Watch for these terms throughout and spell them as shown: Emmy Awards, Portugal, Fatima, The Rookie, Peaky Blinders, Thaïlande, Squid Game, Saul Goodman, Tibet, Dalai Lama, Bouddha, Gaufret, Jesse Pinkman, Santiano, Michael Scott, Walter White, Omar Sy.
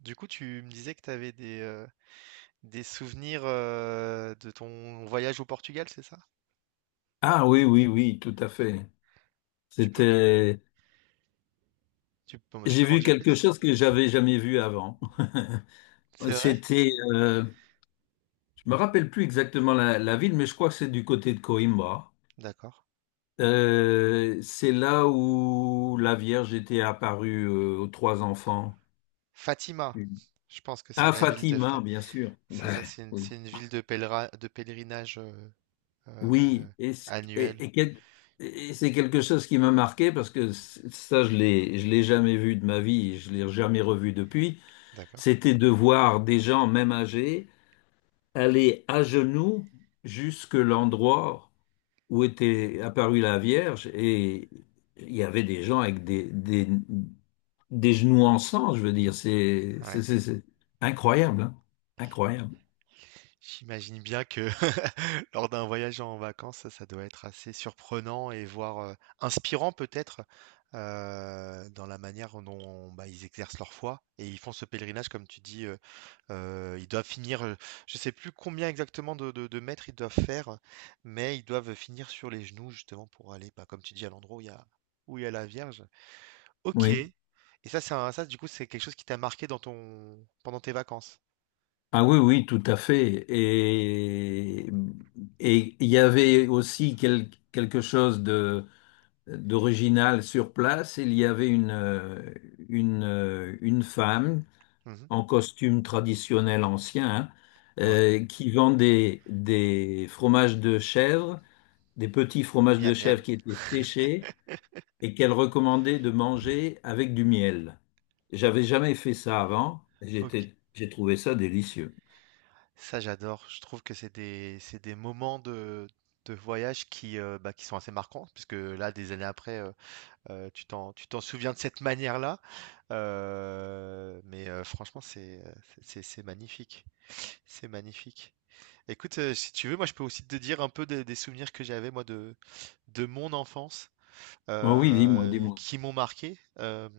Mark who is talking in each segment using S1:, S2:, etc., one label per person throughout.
S1: Du coup, tu me disais que tu avais des souvenirs de ton voyage au Portugal, c'est ça?
S2: Ah oui, oui, oui, tout à fait.
S1: Tu peux,
S2: C'était,
S1: tu
S2: j'ai
S1: peux m'en
S2: vu
S1: dire
S2: quelque
S1: plus?
S2: chose que j'avais jamais vu avant.
S1: C'est vrai?
S2: C'était, euh, je me rappelle plus exactement la ville, mais je crois que c'est du côté de Coimbra.
S1: D'accord.
S2: C'est là où la Vierge était apparue aux trois enfants.
S1: Fatima, je pense que c'est
S2: Ah,
S1: la ville de
S2: Fatima, bien sûr.
S1: C'est ça,
S2: Ouais, oui.
S1: c'est une ville de de pèlerinage euh,
S2: Oui, et, c- et-
S1: annuel.
S2: et quel- et c'est quelque chose qui m'a marqué parce que ça, je l'ai jamais vu de ma vie, je l'ai jamais revu depuis.
S1: D'accord.
S2: C'était de voir des gens, même âgés, aller à genoux jusque l'endroit où était apparue la Vierge, et il y avait des gens avec des genoux en sang, je veux dire. C'est c'est-
S1: Ouais.
S2: c'est- c'est incroyable, hein. Incroyable.
S1: J'imagine bien que lors d'un voyage en vacances, ça doit être assez surprenant et voire inspirant peut-être dans la manière dont bah, ils exercent leur foi et ils font ce pèlerinage, comme tu dis, ils doivent finir, je sais plus combien exactement de mètres ils doivent faire, mais ils doivent finir sur les genoux justement pour aller, bah, comme tu dis, à l'endroit où il y a, où il y a la Vierge. Ok.
S2: Oui.
S1: Et ça, du coup, c'est quelque chose qui t'a marqué dans ton pendant tes vacances.
S2: Ah oui, oui, tout à fait. Et il y avait aussi quelque chose d'original sur place. Il y avait une femme
S1: Mhm.
S2: en costume traditionnel ancien, hein,
S1: Ouais.
S2: qui vendait des fromages de chèvre, des petits fromages de
S1: Miam
S2: chèvre
S1: miam.
S2: qui étaient séchés et qu'elle recommandait de manger avec du miel. J'avais jamais fait ça avant. J'ai trouvé ça délicieux.
S1: Ça, j'adore. Je trouve que c'est des moments de voyage qui, bah, qui sont assez marquants, puisque là, des années après, tu tu t'en souviens de cette manière-là. Mais franchement, c'est magnifique. C'est magnifique. Écoute, si tu veux, moi, je peux aussi te dire un peu des souvenirs que j'avais, moi, de mon enfance
S2: Oh oui, dis-moi, dis-moi.
S1: qui m'ont marqué.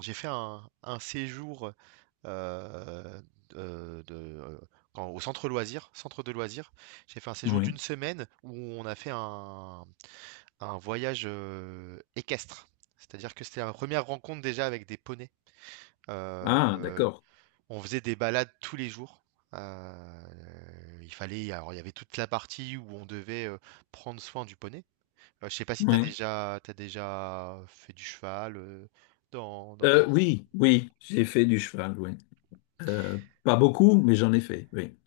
S1: J'ai fait un séjour euh, de- de- euh, au centre loisirs, centre de loisirs. J'ai fait un séjour d'une
S2: Oui.
S1: semaine où on a fait un voyage équestre. C'est-à-dire que c'était la première rencontre déjà avec des poneys.
S2: Ah,
S1: Euh,
S2: d'accord.
S1: on faisait des balades tous les jours. Euh, il fallait, alors il y avait toute la partie où on devait prendre soin du poney. Je sais pas si
S2: Oui.
S1: t'as déjà fait du cheval dans, dans ta vie.
S2: Oui, oui, j'ai fait du cheval, oui. Euh, Pas beaucoup, mais j'en ai fait, oui.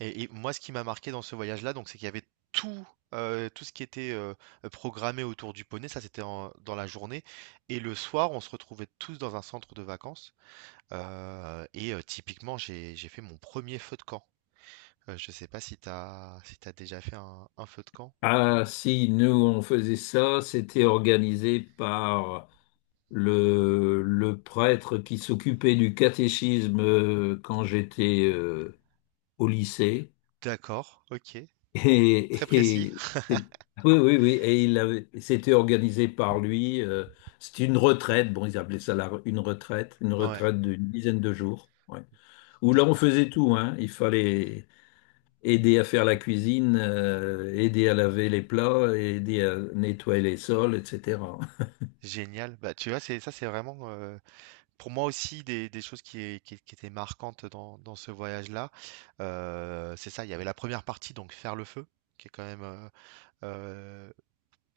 S1: Et moi, ce qui m'a marqué dans ce voyage-là, donc, c'est qu'il y avait tout, tout ce qui était programmé autour du poney. Ça, dans la journée. Et le soir, on se retrouvait tous dans un centre de vacances. Et typiquement, j'ai fait mon premier feu de camp. Je sais pas si si t'as déjà fait un feu de camp.
S2: Ah, si, nous, on faisait ça, c'était organisé par le prêtre qui s'occupait du catéchisme quand j'étais au lycée.
S1: D'accord, ok. Très
S2: Et,
S1: précis.
S2: et- et- oui, oui, oui, c'était organisé par lui. C'était une retraite, bon, ils appelaient ça une retraite, une
S1: Ouais,
S2: retraite d'une dizaine de jours. Ouais. Où là, on
S1: d'accord.
S2: faisait tout, hein. Il fallait aider à faire la cuisine, aider à laver les plats, aider à nettoyer les sols, etc.
S1: Génial. Bah, tu vois, c'est ça, c'est vraiment. Pour moi aussi, des choses qui, qui étaient marquantes dans, dans ce voyage-là, c'est ça, il y avait la première partie, donc faire le feu, qui est quand même... euh,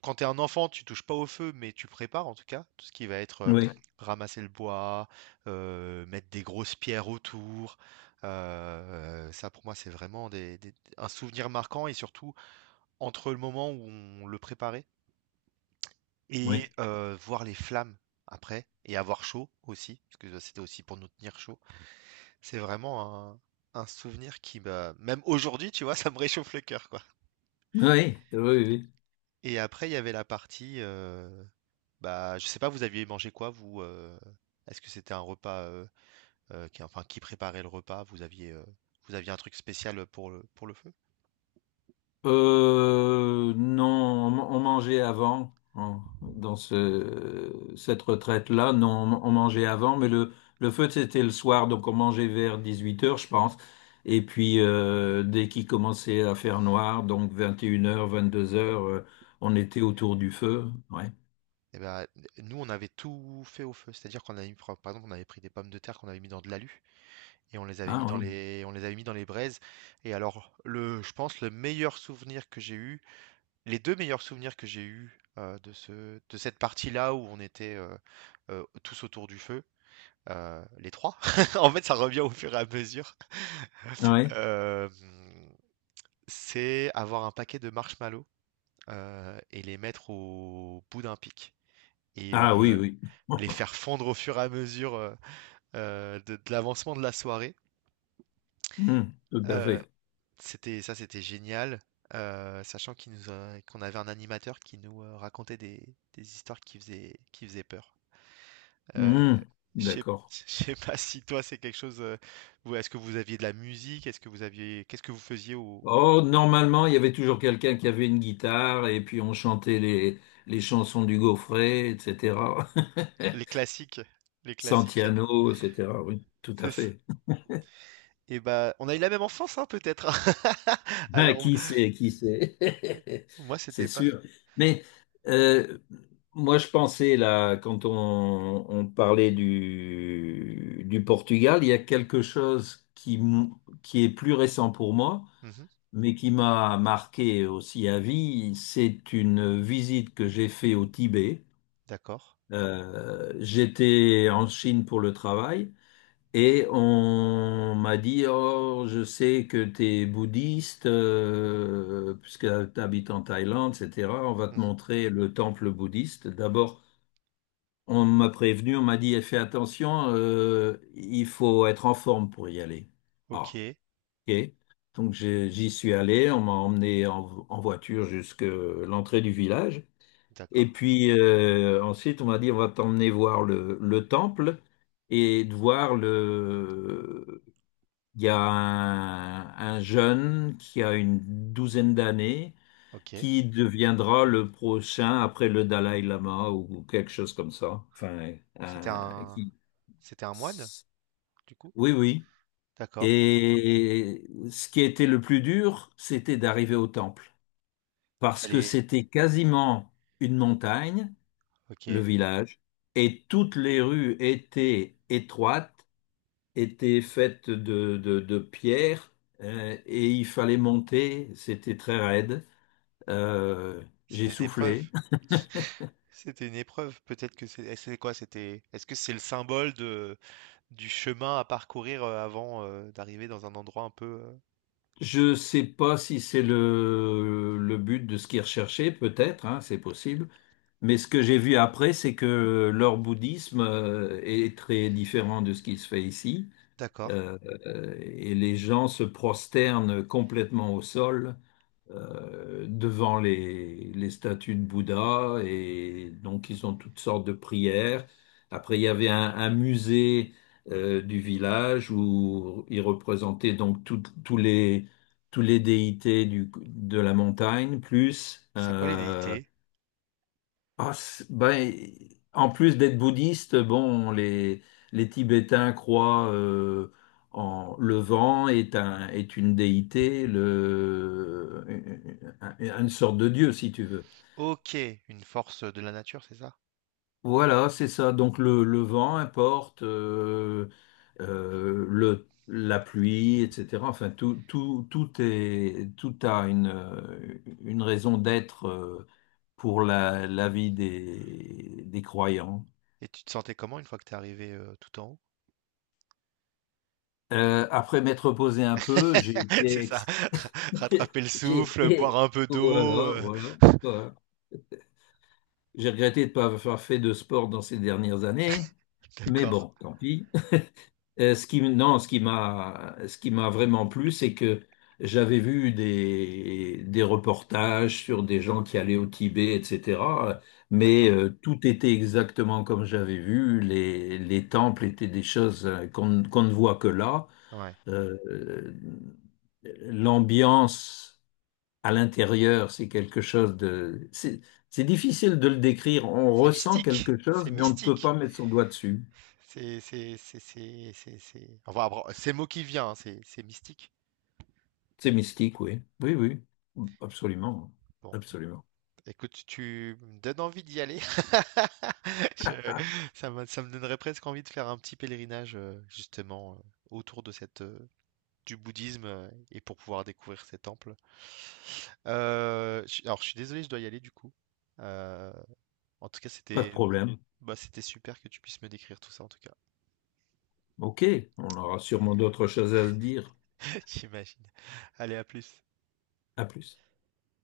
S1: quand tu es un enfant, tu touches pas au feu, mais tu prépares en tout cas, tout ce qui va être
S2: Oui,
S1: ramasser le bois, mettre des grosses pierres autour. Ça, pour moi, c'est vraiment un souvenir marquant, et surtout entre le moment où on le préparait
S2: oui,
S1: et voir les flammes après, et avoir chaud aussi, parce que c'était aussi pour nous tenir chaud. C'est vraiment un souvenir qui m'a même aujourd'hui, tu vois, ça me réchauffe le cœur, quoi.
S2: oui, oui, oui.
S1: Et après, il y avait la partie, bah, je sais pas, vous aviez mangé quoi, vous, heu? Est-ce que c'était un repas, qui enfin, qui préparait le repas? Vous aviez un truc spécial, pour le feu?
S2: Non, on mangeait avant, hein, dans cette retraite-là. Non, on mangeait avant, mais le feu, c'était le soir, donc on mangeait vers 18 heures, je pense. Et puis, dès qu'il commençait à faire noir, donc 21 h, 22 heures, on était autour du feu. Ouais.
S1: Et bah, nous, on avait tout fait au feu. C'est-à-dire qu'on avait mis par exemple, on avait pris des pommes de terre qu'on avait mis dans de l'alu et on les avait mis
S2: Ah
S1: dans
S2: oui.
S1: les on les avait mis dans les braises et alors le je pense le meilleur souvenir que j'ai eu, les 2 meilleurs souvenirs que j'ai eus, de ce de cette partie-là où on était, tous autour du feu, les 3. En fait, ça revient au fur et à mesure,
S2: Ah ouais.
S1: hem, c'est avoir un paquet de marshmallows, et les mettre au bout d'un pic et
S2: Ah oui, oui.
S1: les faire fondre au fur et à mesure, de l'avancement de la soirée,
S2: Hmm, tout à
S1: heu,
S2: fait.
S1: c'était ça, c'était génial, sachant qu'il nous a qu'on avait un animateur qui nous, racontait des histoires qui faisaient peur. Euh,
S2: Hmm,
S1: je sais
S2: d'accord.
S1: je sais pas si toi c'est quelque chose. Est-ce que vous aviez de la musique? Est-ce que vous aviez, qu'est-ce que vous faisiez
S2: Oh, normalement, il y avait toujours quelqu'un qui avait une guitare et puis on chantait les chansons du Gaufret, etc.
S1: les classiques, les classiques.
S2: Santiano, etc. Oui, tout à
S1: C'est ça.
S2: fait.
S1: Et bah, on a eu la même enfance, hein, peut-être.
S2: Ben
S1: Alors
S2: qui sait, qui sait.
S1: moi
S2: C'est
S1: c'était pas.
S2: sûr. Mais euh, moi, je pensais, là, quand on parlait du Portugal, il y a quelque chose qui est plus récent pour moi,
S1: Mhm,
S2: mais qui m'a marqué aussi à vie. C'est une visite que j'ai faite au Tibet.
S1: d'accord.
S2: J'étais en Chine pour le travail. Et on m'a dit, oh, je sais que tu es bouddhiste, puisque tu habites en Thaïlande, etc. On va te
S1: Mhm.
S2: montrer le temple bouddhiste. D'abord, on m'a prévenu, on m'a dit, eh, fais attention, il faut être en forme pour y aller. Ah,
S1: Ok,
S2: ok. Donc j'y suis allé, on m'a emmené en voiture jusqu'à l'entrée du village. Et
S1: d'accord.
S2: puis ensuite, on m'a dit, on va t'emmener voir le temple, et de voir il y a un jeune qui a une douzaine d'années
S1: Ok.
S2: qui deviendra le prochain après le Dalai Lama ou quelque chose comme ça. Enfin,
S1: C'était
S2: un-
S1: un,
S2: qui...
S1: c'était un moine, du coup.
S2: Oui, oui.
S1: D'accord.
S2: Et ce qui était le plus dur, c'était d'arriver au temple
S1: Il
S2: parce que
S1: fallait.
S2: c'était quasiment une montagne,
S1: Ok.
S2: le village, et toutes les rues étaient étroites, était faite de pierre, et il fallait monter, c'était très raide. Euh, j'ai
S1: C'était une épreuve.
S2: soufflé.
S1: C'était une épreuve, peut-être que c'est quoi? C'était, est-ce que c'est le symbole de, du chemin à parcourir avant d'arriver dans un endroit un peu.
S2: Je sais pas si c'est le but de ce qu'ils recherchaient, peut-être, hein, c'est possible. Mais ce que j'ai vu après, c'est que leur bouddhisme est très différent de ce qui se fait ici.
S1: D'accord.
S2: Euh, et les gens se prosternent complètement au sol, devant les statues de Bouddha, et donc ils ont toutes sortes de prières. Après, il y avait un musée, du village où ils représentaient donc tous les déités de la montagne, plus
S1: C'est quoi les déités?
S2: ah, ben, en plus d'être bouddhiste, bon, les Tibétains croient en, le vent est un, est une déité, un- une sorte de dieu, si tu veux.
S1: Ok, une force de la nature, c'est ça?
S2: Voilà, c'est ça. Donc le vent importe, la pluie, etc. Enfin, tout a une raison d'être, pour la vie des croyants.
S1: Et tu te sentais comment une fois que t'es arrivé tout en haut?
S2: Après m'être reposé un peu, j'ai
S1: C'est
S2: été,
S1: ça.
S2: ex-
S1: Rattraper le
S2: j'ai
S1: souffle, boire
S2: été,
S1: un peu d'eau.
S2: voilà,
S1: euh,
S2: voilà, voilà. J'ai regretté de ne pas avoir fait de sport dans ces dernières années, mais
S1: D'accord.
S2: bon, tant pis. Non, ce qui m'a vraiment plu, c'est que j'avais vu des reportages sur des gens qui allaient au Tibet, etc. Mais
S1: D'accord.
S2: tout était exactement comme j'avais vu. Les temples étaient des choses, qu'on ne voit que là.
S1: Ouais.
S2: Euh, L'ambiance à l'intérieur, c'est quelque chose de... C'est difficile de le décrire. On
S1: C'est
S2: ressent
S1: mystique.
S2: quelque
S1: C'est
S2: chose, mais on ne peut pas
S1: mystique.
S2: mettre son doigt dessus.
S1: C'est, c'est. Enfin, c'est le mot qui vient, hein, c'est mystique.
S2: C'est mystique, oui. Oui, oui. Absolument.
S1: Bon.
S2: Absolument.
S1: Écoute, tu me donnes envie d'y aller. Je- ça me donnerait presque envie de faire un petit pèlerinage justement autour de cette du bouddhisme et pour pouvoir découvrir ces temples. Alors je suis désolé, je dois y aller du coup. Euh, en tout cas,
S2: Pas de
S1: c'était
S2: problème.
S1: bah, c'était super que tu puisses me décrire tout ça en tout cas.
S2: OK. On aura sûrement d'autres choses à se dire.
S1: J'imagine. Allez, à plus.
S2: À plus.